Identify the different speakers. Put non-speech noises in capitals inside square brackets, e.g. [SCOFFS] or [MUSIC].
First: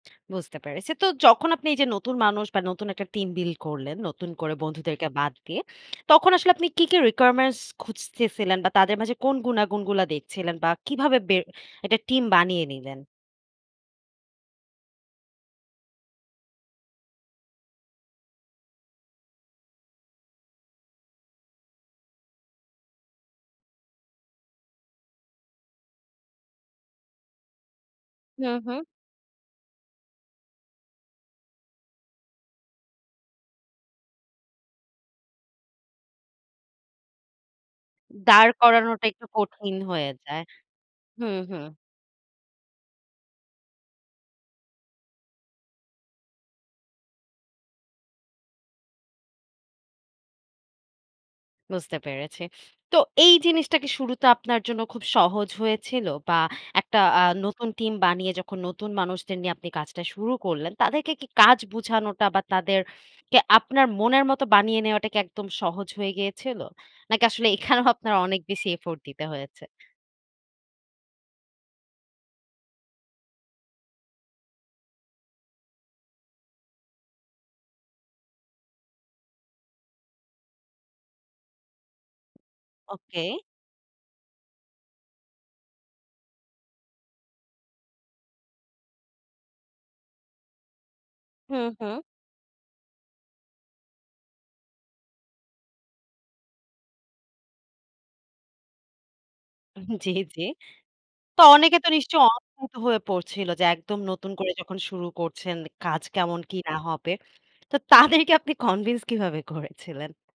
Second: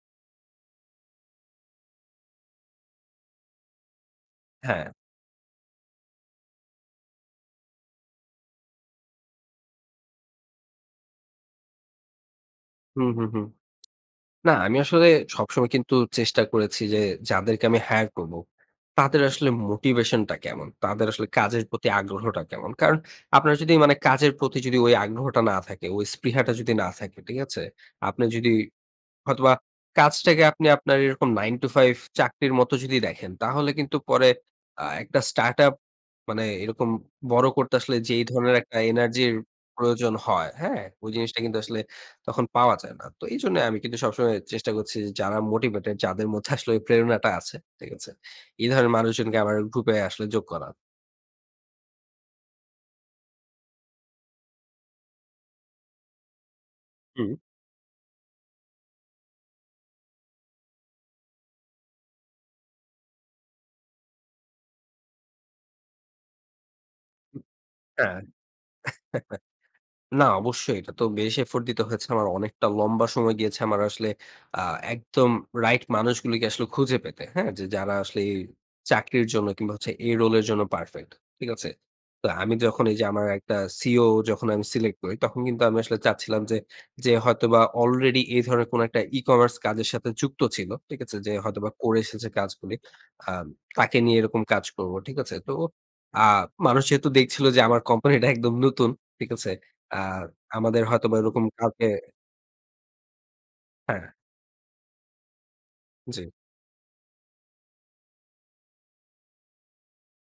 Speaker 1: বুঝতে পেরেছি। তো যখন আপনি এই যে নতুন মানুষ বা নতুন একটা টিম বিল্ড করলেন, নতুন করে
Speaker 2: হ্যাঁ।
Speaker 1: বন্ধুদেরকে বাদ দিয়ে তখন আসলে আপনি কি, কি requirements খুঁজতেছিলেন বা তাদের মাঝে কোন গুনাগুণগুলা দেখছিলেন বা কিভাবে বে একটা টিম বানিয়ে
Speaker 2: হু,
Speaker 1: নিলেন?
Speaker 2: হু, হু। না, আমি আসলে সবসময় কিন্তু চেষ্টা করেছি যে যাদেরকে আমি hire করব তাদের আসলে মোটিভেশন টা কেমন? তাদের আসলে কাজের প্রতি আগ্রহটা কেমন? কারণ আপনারা যদি মানে কাজের প্রতি ওই আগ্রহটা না থাকে, ওই স্পৃহাটা যদি না থাকে, ঠিক আছে? আপনি
Speaker 1: হু,
Speaker 2: যদি
Speaker 1: হু।
Speaker 2: হয়তোবা কাজটাকে আপনি আপনার এরকম 9 to 5 চাকরির মত যদি দেখেন। তাহলে কিন্তু পরে আ একটা startup মানে এরকম বড় করতে আসলে যে এই
Speaker 1: দাঁড়
Speaker 2: ধরনের একটা
Speaker 1: করানোটা একটু
Speaker 2: এনার্জির
Speaker 1: কঠিন হয়ে
Speaker 2: প্রয়োজন
Speaker 1: যায়।
Speaker 2: হয়, হ্যাঁ? ওই
Speaker 1: হুম,
Speaker 2: জিনিসটা কিন্তু
Speaker 1: হু।
Speaker 2: আসলে তখন পাওয়া যায় না। তো এইজন্য আমি কিন্তু সবসময় চেষ্টা করছি যে, যারা মোটিভেটেড। যাদের মধ্যে আসলে [SCOFFS] প্রেরণাটা আছে, ঠিক আছে? এই ধরনের মানুষজনকে আমাদের গ্রুপে আসলে যোগ করা।
Speaker 1: বুঝতে পেরেছি। তো এই জিনিসটা কি শুরুতে আপনার জন্য খুব সহজ হয়েছিল বা একটা আ
Speaker 2: হুম।
Speaker 1: নতুন টিম বানিয়ে যখন নতুন মানুষদের নিয়ে আপনি কাজটা শুরু করলেন, তাদেরকে কি কাজ বোঝানোটা বা তাদেরকে আপনার মনের মতো বানিয়ে নেওয়াটা কি একদম সহজ হয়ে গিয়েছিল? নাকি
Speaker 2: হুম।
Speaker 1: আসলে এখানেও [SCOFFS] আপনার
Speaker 2: হ্যাঁ।
Speaker 1: অনেক বেশি effort দিতে
Speaker 2: [CHUCKLES]
Speaker 1: হয়েছে?
Speaker 2: না অবশ্যই এটা তো বেশ effort দিতে হয়েছে। আমার অনেকটা লম্বা সময় গিয়েছে। আমার আসলে আ একদম রাইট মানুষগুলিকে আসলে খুঁজে পেতে। হ্যাঁ? যে যারা আসলে চাকরির জন্য কিংবা হচ্ছে এই role এর জন্য পারফেক্ট। ঠিক আছে? তো আমি যখন এই যে
Speaker 1: ওকে।
Speaker 2: আমার একটা COO যখন আমি সিলেক্ট করি তখন কিন্তু আমি আসলে যে চাচ্ছিলাম যে হয়তোবা আলরেডি এই ধরনের কোন একটা ই-কমার্স কাজের সাথে যুক্ত ছিল। ঠিক আছে? যে
Speaker 1: হু,
Speaker 2: হয়তোবা করে
Speaker 1: হু।
Speaker 2: এসেছে কাজগুলি, আ তাকে নিয়ে এরকম কাজ করব। ঠিক আছে? তো আ মানুষ যেহেতু দেখছিল যে, আমার কোম্পানিটা একদম নতুন। ঠিক আছে? আ
Speaker 1: জি, জি।
Speaker 2: আমাদের হয়তো বা
Speaker 1: তো
Speaker 2: এরকম
Speaker 1: অনেকে
Speaker 2: কাউকে
Speaker 1: তো নিশ্চয়ই অদ্ভুত হয়ে পড়ছিল যে একদম
Speaker 2: হ্যাঁ।
Speaker 1: নতুন করে যখন শুরু করছেন, কাজ
Speaker 2: জি।
Speaker 1: কেমন কি না হবে। তো তাদেরকে আপনি কনভিন্স কিভাবে করেছিলেন?